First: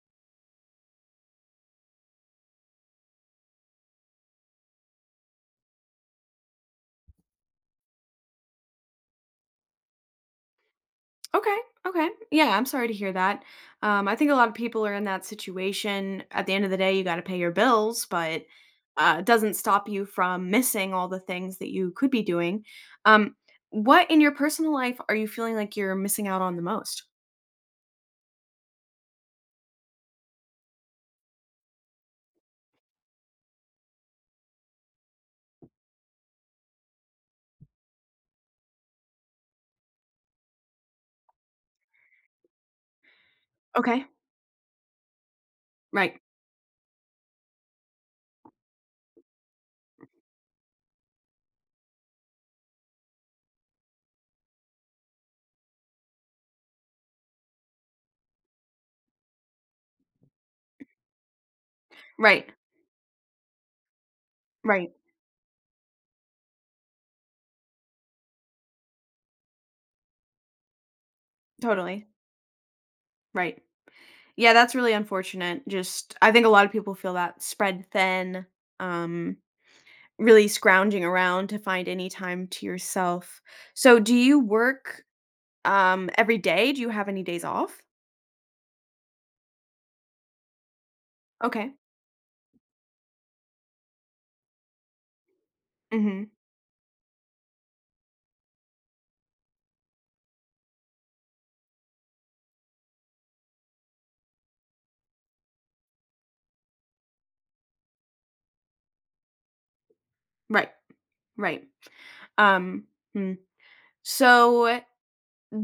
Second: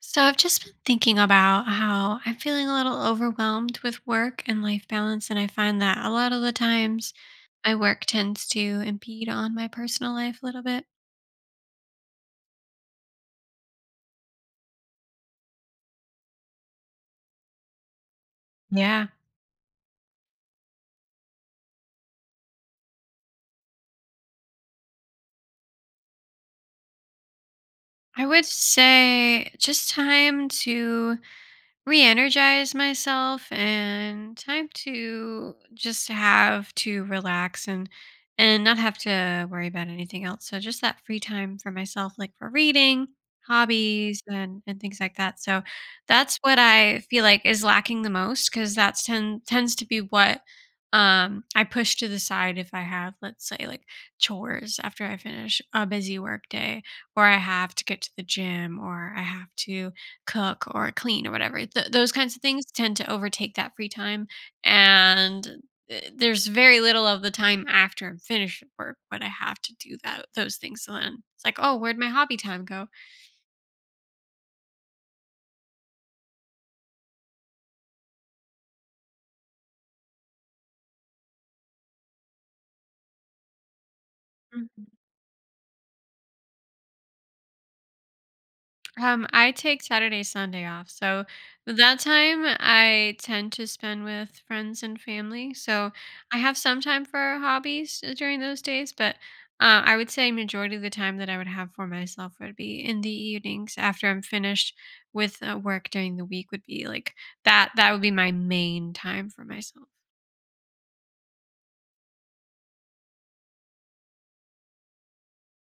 So I've just been thinking about how I'm feeling a little overwhelmed with work and life balance, and I find that a lot of the times my work tends to impede on my personal life a little bit. Okay. Okay. Yeah, I'm sorry to hear that. I think a lot of people are in that situation. At the end of the day, you got to pay your bills, but Yeah. it doesn't stop you from missing all the things that you could be doing. Um, what in your personal life are you feeling like you're missing out on the most? I would say just time to re-energize myself and time to just have to relax, and not have to worry about anything else, so just that free time for myself, like for reading, Okay. hobbies, and things like that. So Right. that's what I feel like is lacking the most, because that's tends to be what I push to the side if I have, let's say, like, chores after I finish a busy work day, or I have to get to the gym, or I have to cook or clean or whatever. Those kinds of Right. things tend to overtake that free time, Right. and there's very little of the time after I'm finished with work. But I have to do that those things. So then it's like, oh, where'd my Totally. hobby time go? Right. Yeah, that's really unfortunate. I think a lot of people feel that spread thin, um, really scrounging around to find any time to yourself. So, do you work every day? Do you have any days off? I take Saturday, Sunday off. So Okay. that time I tend to spend with friends and family. So Mhm. I have some time for hobbies during those days, but I would say majority of the time that I would have for myself would be in the evenings after I'm finished with work during the week would be like that. That would be my main time for myself. Right. Right. Um, hmm. So,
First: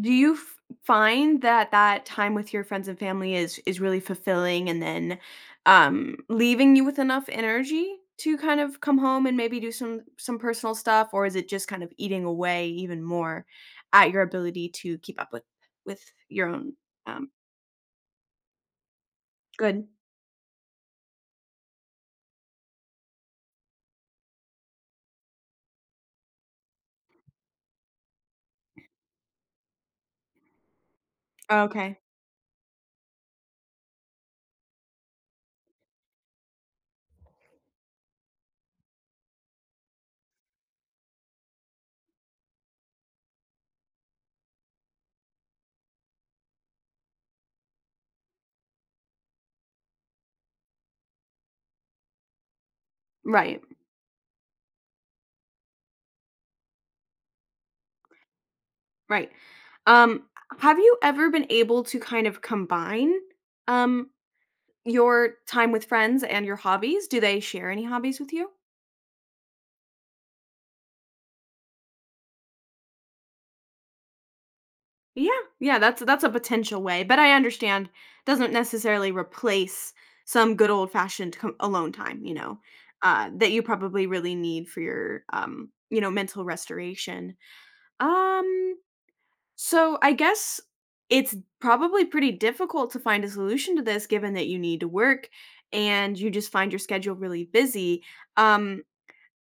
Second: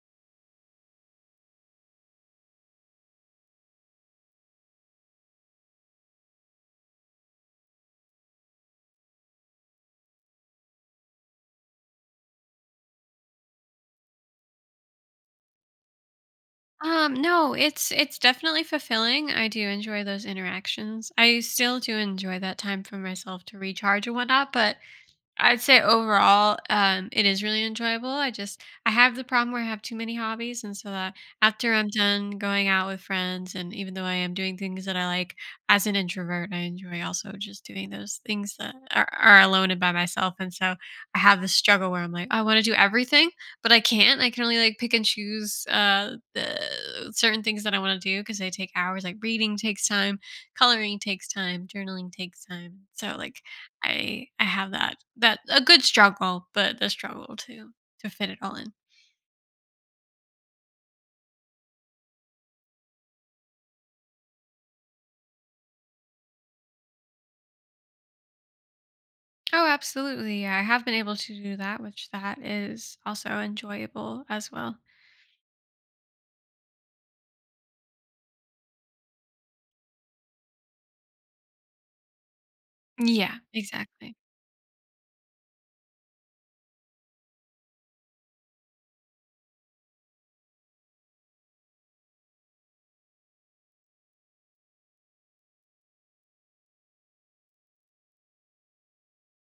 do you f find that that time with your friends and family is really fulfilling and then, leaving you with enough energy to kind of come home and maybe do some personal stuff, or is it just kind of eating away even more at your ability to keep up with your own, um No, it's definitely fulfilling. I do Good. enjoy those interactions. I still do enjoy that time for myself to recharge and whatnot, but I'd say overall, it is really enjoyable. I have the problem where I have too many hobbies, and so that after I'm Okay. done going out with friends, and even though I am doing things that I like as an introvert, I enjoy also just doing those things that are alone and by myself. And so I have this struggle where I'm like, I want to do everything, but I can't. I can only, like, pick and choose the certain things that I want to do because they take hours. Like, reading takes time, coloring takes time, journaling takes time. So, like, Right. I have that a good struggle, but the struggle to fit it all in. Right. Um, have you ever been able to kind of combine, um, your time with friends and your hobbies? Do they share any hobbies with you? Oh, absolutely. Yeah, I have been able to do that, which that is also enjoyable as well. Yeah, yeah, that's a potential way, but I understand doesn't necessarily replace some good old fashioned alone time, you know, Yeah, that you probably exactly. really need for your, you know, mental restoration. Um, So I guess it's probably pretty difficult to find a solution to this given that you need to work and you just find your schedule really busy. Um,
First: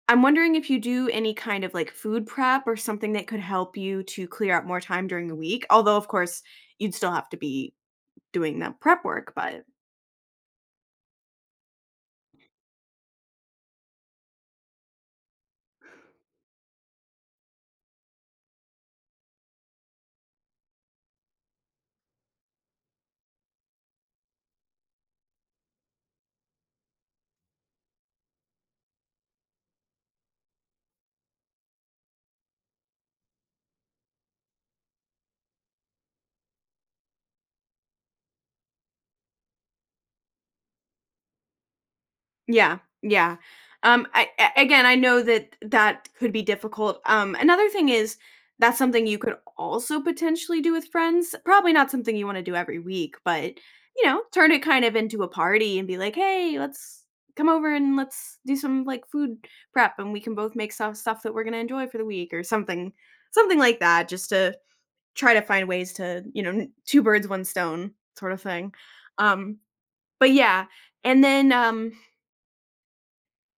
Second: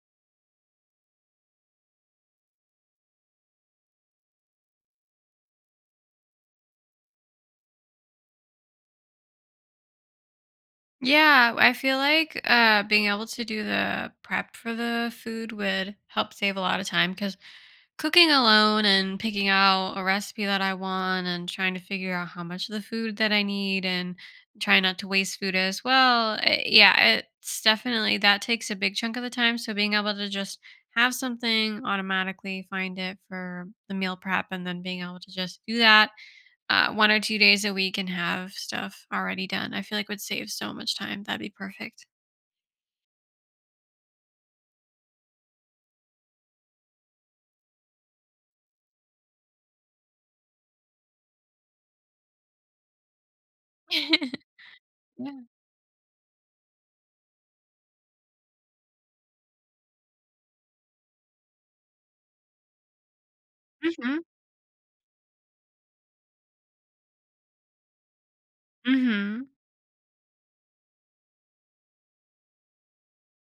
I'm wondering if you do any kind of like food prep or something that could help you to clear out more time during the week. Although, of course, you'd still have to be doing that prep work, but Yeah, I feel like being able to do the prep for the food would help save a lot of time, because cooking alone and picking out a recipe that I want and trying to figure out how much of the food that I need and trying not to waste food as well. Yeah, it's definitely that takes a big chunk of the time. So being able to just have something automatically find it for the meal prep, and then being able to just do that 1 or 2 days a week and have stuff already done, I feel like would save so much time. That'd be perfect. yeah, yeah. I a again, I know that that could be difficult. Another thing is that's something you could also potentially do with friends. Probably not something you wanna do every week, but, you know, turn it kind of into a Yeah. party and be like, "Hey, let's come over and let's do some, like, food prep, and we can both make some stuff that we're gonna enjoy for the week," or something like that, hmm just to try to find ways to, you know, n 2 birds, 1 stone sort of thing. hmm Um, but yeah, and then,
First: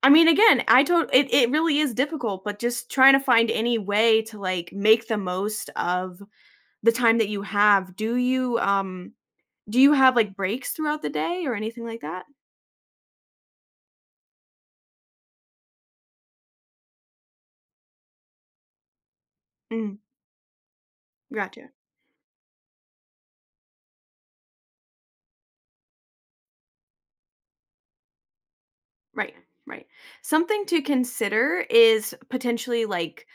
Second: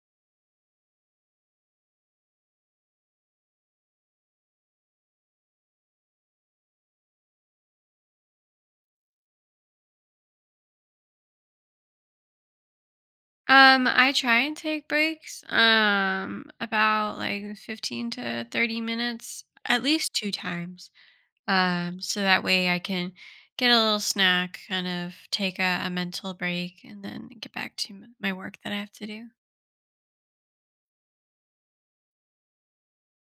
I mean, again, I told it really is difficult, but just trying to find any way to, like, make the most of the time that you have. Do you have, like, breaks throughout the day or anything like that? I try and take breaks, about like 15 to 30 minutes, at Mm, least two times. gotcha. So that way I can get a little snack, kind of take a mental break, and then get back to my work that I have to do. Right, right. Something to consider is potentially, like,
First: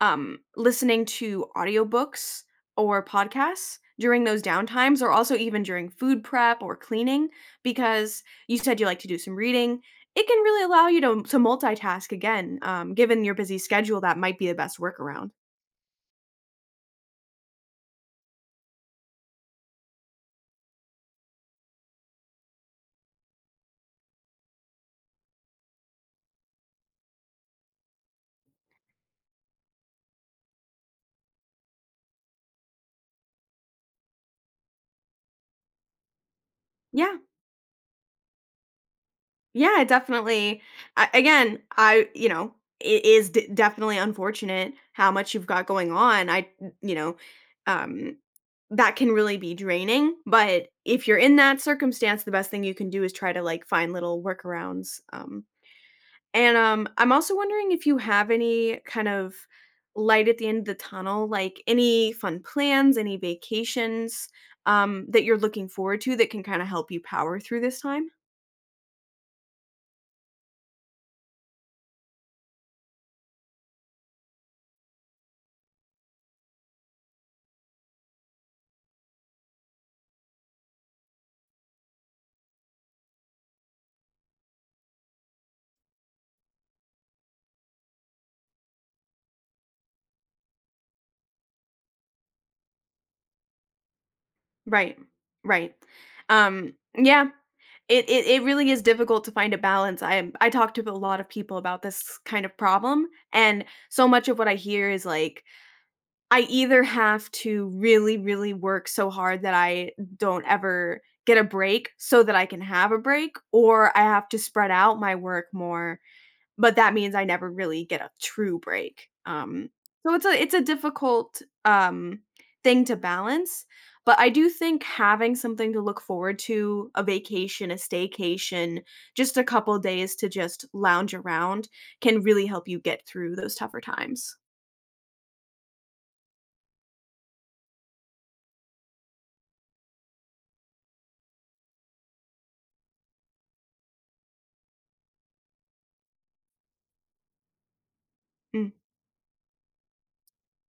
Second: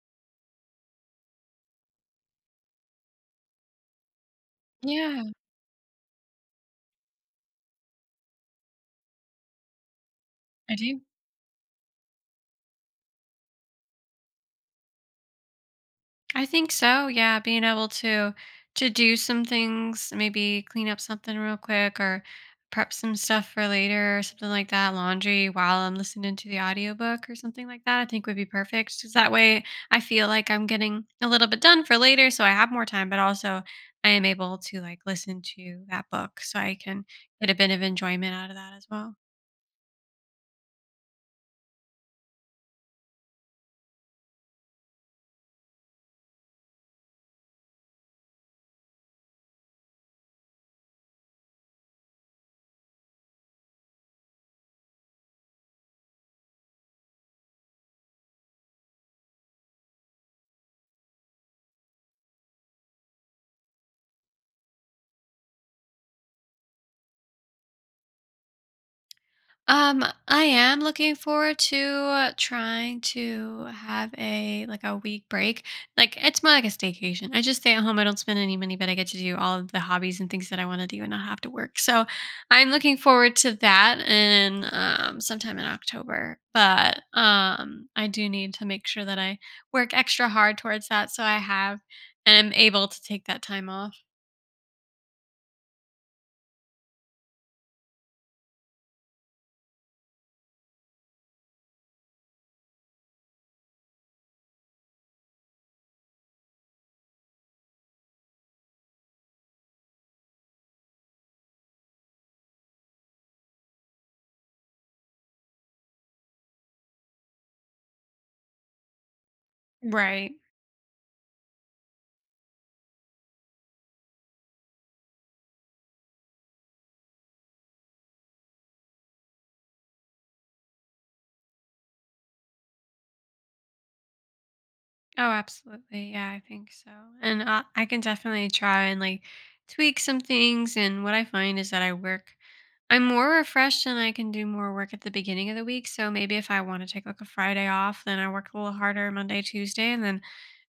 listening to audiobooks or podcasts during those downtimes or Yeah, also even during food prep or cleaning because you said you like to do some reading. It can really I allow you do. to multitask again. Given your busy schedule, that might be the best workaround. I think so. Yeah, being able to do some things, maybe clean up something real quick or prep some stuff for later or something like that, laundry while I'm listening to the audiobook or something like that, I think would be perfect. Cuz that way I feel like I'm getting a little bit done for later so I have more time, but also I am able to, like, listen to that book so I can Yeah. get a bit of enjoyment out of that as well. Yeah, definitely. You know, it is definitely unfortunate how much you've got going on. You know, um, that can really be draining. But if you're in that circumstance, the best thing you can do is try to like find little workarounds. I'm also wondering if you have any kind of light at the end of the tunnel, like any fun plans, any vacations, that you're looking forward to that can kinda help you power through this time? I am looking forward to trying to have a, like, a week break. Like, it's more like a staycation. I just stay at home. I don't spend any money, but I get to do all of the hobbies and things that I want to do and not have to work. So I'm looking forward to that, and sometime in October. But I do need to make sure that I work extra hard towards that, so I have and am able to take that time off. Right. Right. Yeah, it really is difficult to find a balance. I talk to a lot of people about this kind of problem, and so much of what I hear is like, I either have to really work so hard that I don't ever get a break so that I can have a break, or I have to spread out my work more but that means I never really get a true break. So it's a Right. it's a difficult, thing to balance, but I do think having something to look forward to, a vacation, a staycation, just a couple days to just lounge around can really help you get through those tougher times. Oh, absolutely. Yeah, I think so. And I can definitely try and, like, tweak some things. And what I find is that I work, I'm more refreshed and I can do more work at the beginning of the week. So maybe if I want to take like a Friday off, then I work a little Mm, harder Monday, Tuesday, and then,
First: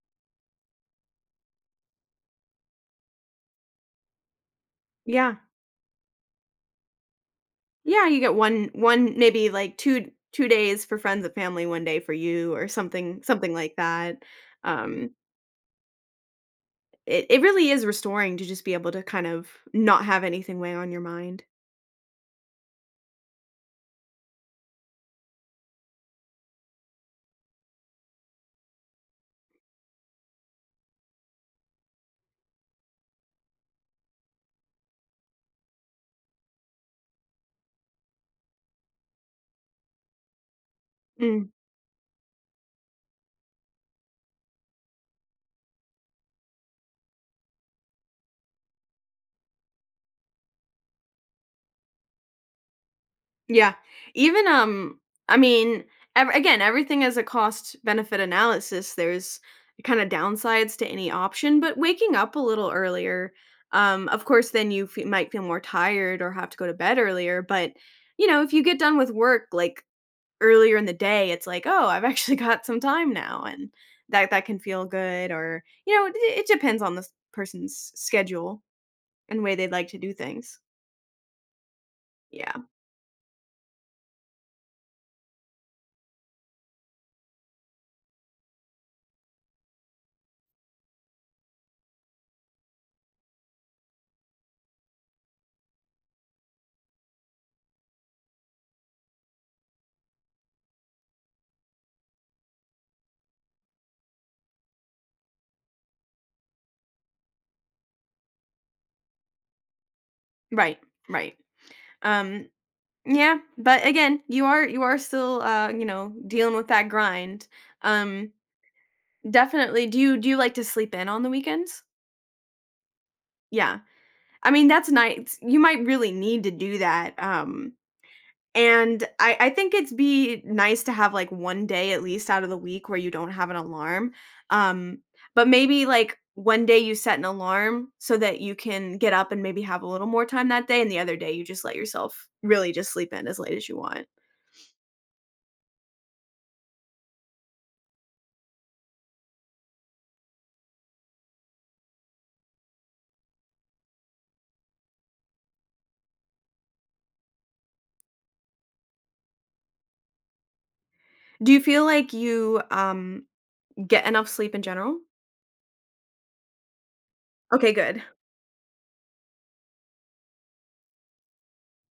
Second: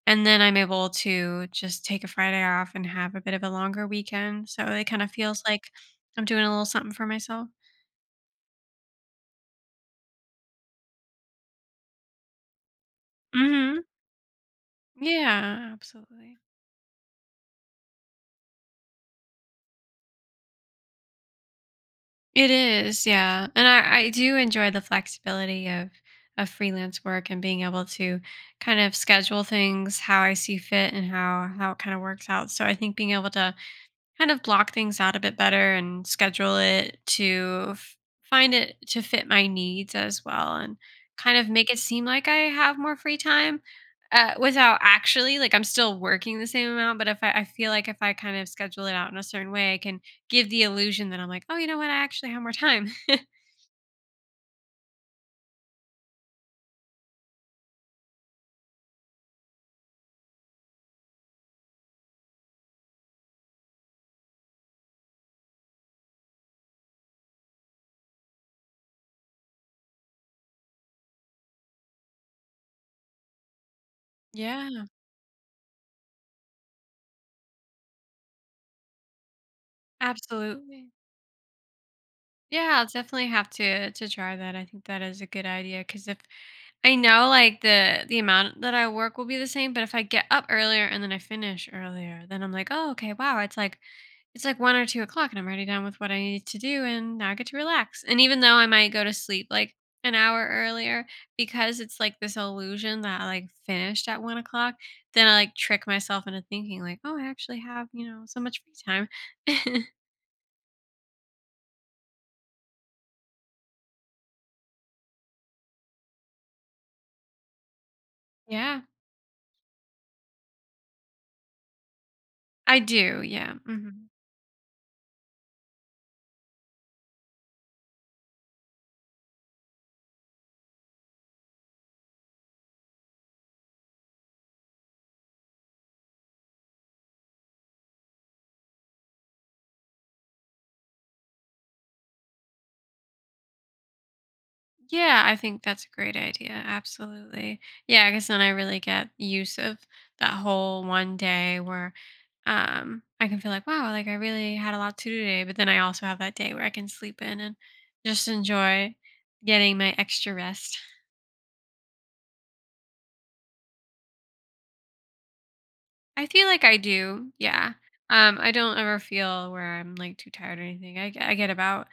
and then I'm able to just take a Friday off and have a bit of a longer weekend. So it kind of yeah. feels like I'm doing a little something for myself. Yeah, you get 1 1 maybe, like, 2 2 days for friends and family, 1 day for you or something like Mm-hmm. that. Um Yeah, absolutely. it really is restoring to just be able to kind of not have anything weigh on your mind. It is, yeah. And I do enjoy the flexibility of freelance work and being able to kind of schedule things how I see fit and how it kind of works out. So I think being able to kind of block things out a bit better and schedule it to find it to fit my needs as well, and kind of make it seem like I have more free time without actually, like, I'm still working the same amount. But if I feel like if I kind of schedule it out in a certain way, I can give the illusion that I'm like, oh, you know what? I actually have more time. Yeah. Even I mean, again, everything is a cost benefit analysis. There's kind of downsides to any option, but waking up a little earlier, of course then you fe might feel more tired or have to go to bed earlier, but you know, if you get done with work like earlier in the day, it's like, "Oh, I've actually got some time now." And that can Yeah. feel good or you know, it depends on the person's schedule and way they'd like to do things. Absolutely. Yeah. Yeah, I'll definitely have to try that. I think that is a good idea, because if I know, like, the amount that I work will be the same, but if I get up earlier and then I finish earlier, then I'm like, oh, okay, wow, it's like 1 or 2 o'clock and I'm already done with what I need to do, and now I get to relax. And even though I might go to sleep like an hour earlier, because it's like this illusion that I like finished at 1 o'clock, then I like trick myself into thinking like, oh, I actually have so much free time. Right. Right. Um Yeah, but again, you are still you know, dealing with that grind. Um Yeah. definitely do you like to sleep in on the weekends? I do, yeah. Yeah. Hmm. I mean, that's nice. You might really need to do that. And I think it's be nice to have, like, 1 day at least out of the week where you don't have an alarm, um, but maybe, like, one day you set an alarm so that you can get up and maybe have a little more time that day, and the other day you just let yourself really just sleep in as late as you want. Yeah, I think that's a great idea. Absolutely. Yeah, because then I really get use of that whole one day where I can feel like, wow, like I really had a lot to do today. But then I also have that day where I can sleep in and just enjoy getting my extra rest. Do you feel like you, get enough sleep in general? I feel like I do. Okay, Yeah. good. I don't ever feel where I'm like too tired or anything. I get about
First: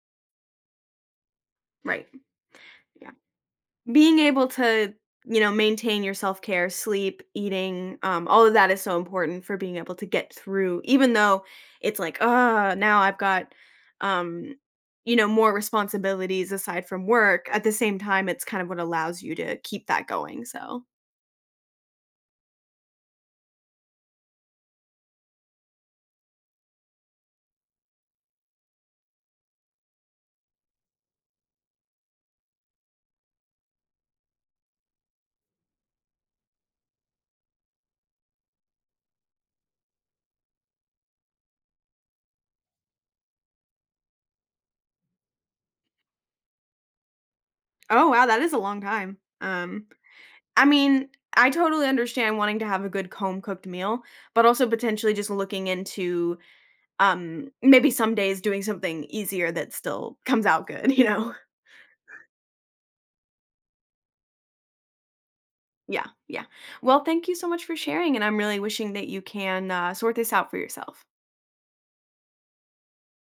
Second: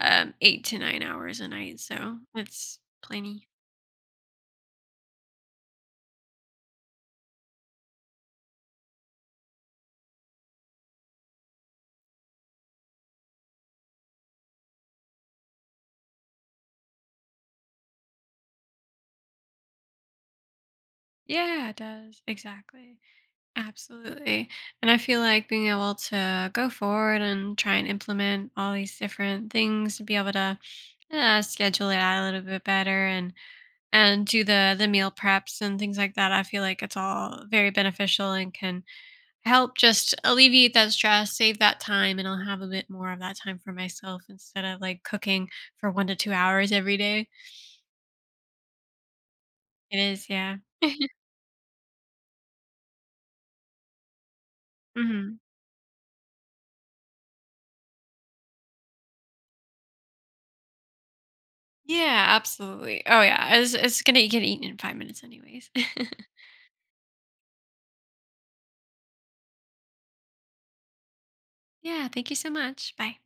8 to 9 hours a night, Right. so it's Yeah. plenty. Being able to, you know, maintain your self-care, sleep, eating, all of that is so important for being able to get through, even though it's like, ah, now I've got, um you know, more responsibilities aside from work. At the same time, it's kind of what allows you to keep that going, so Yeah, it does. Exactly. Absolutely. And I feel like being able to go forward and try and implement all these different things to be able to schedule it out a little bit better, and do the meal preps and things like that. I feel like it's all very beneficial and can help just alleviate that stress, save that time, and I'll have a bit more of that time for myself instead of like cooking for 1 to 2 hours every day. oh, wow, that is a long time. It is, yeah. I mean, I totally understand wanting to have a good home cooked meal, but also potentially just Hmm. looking into, maybe some days doing something easier that still comes out good, you know? Yeah, absolutely. Oh yeah, it's gonna get eaten in 5 minutes anyways. Yeah, yeah. Well, thank you so much for sharing, and I'm really wishing that you can, sort this out for yourself. Yeah, thank you so much. Bye.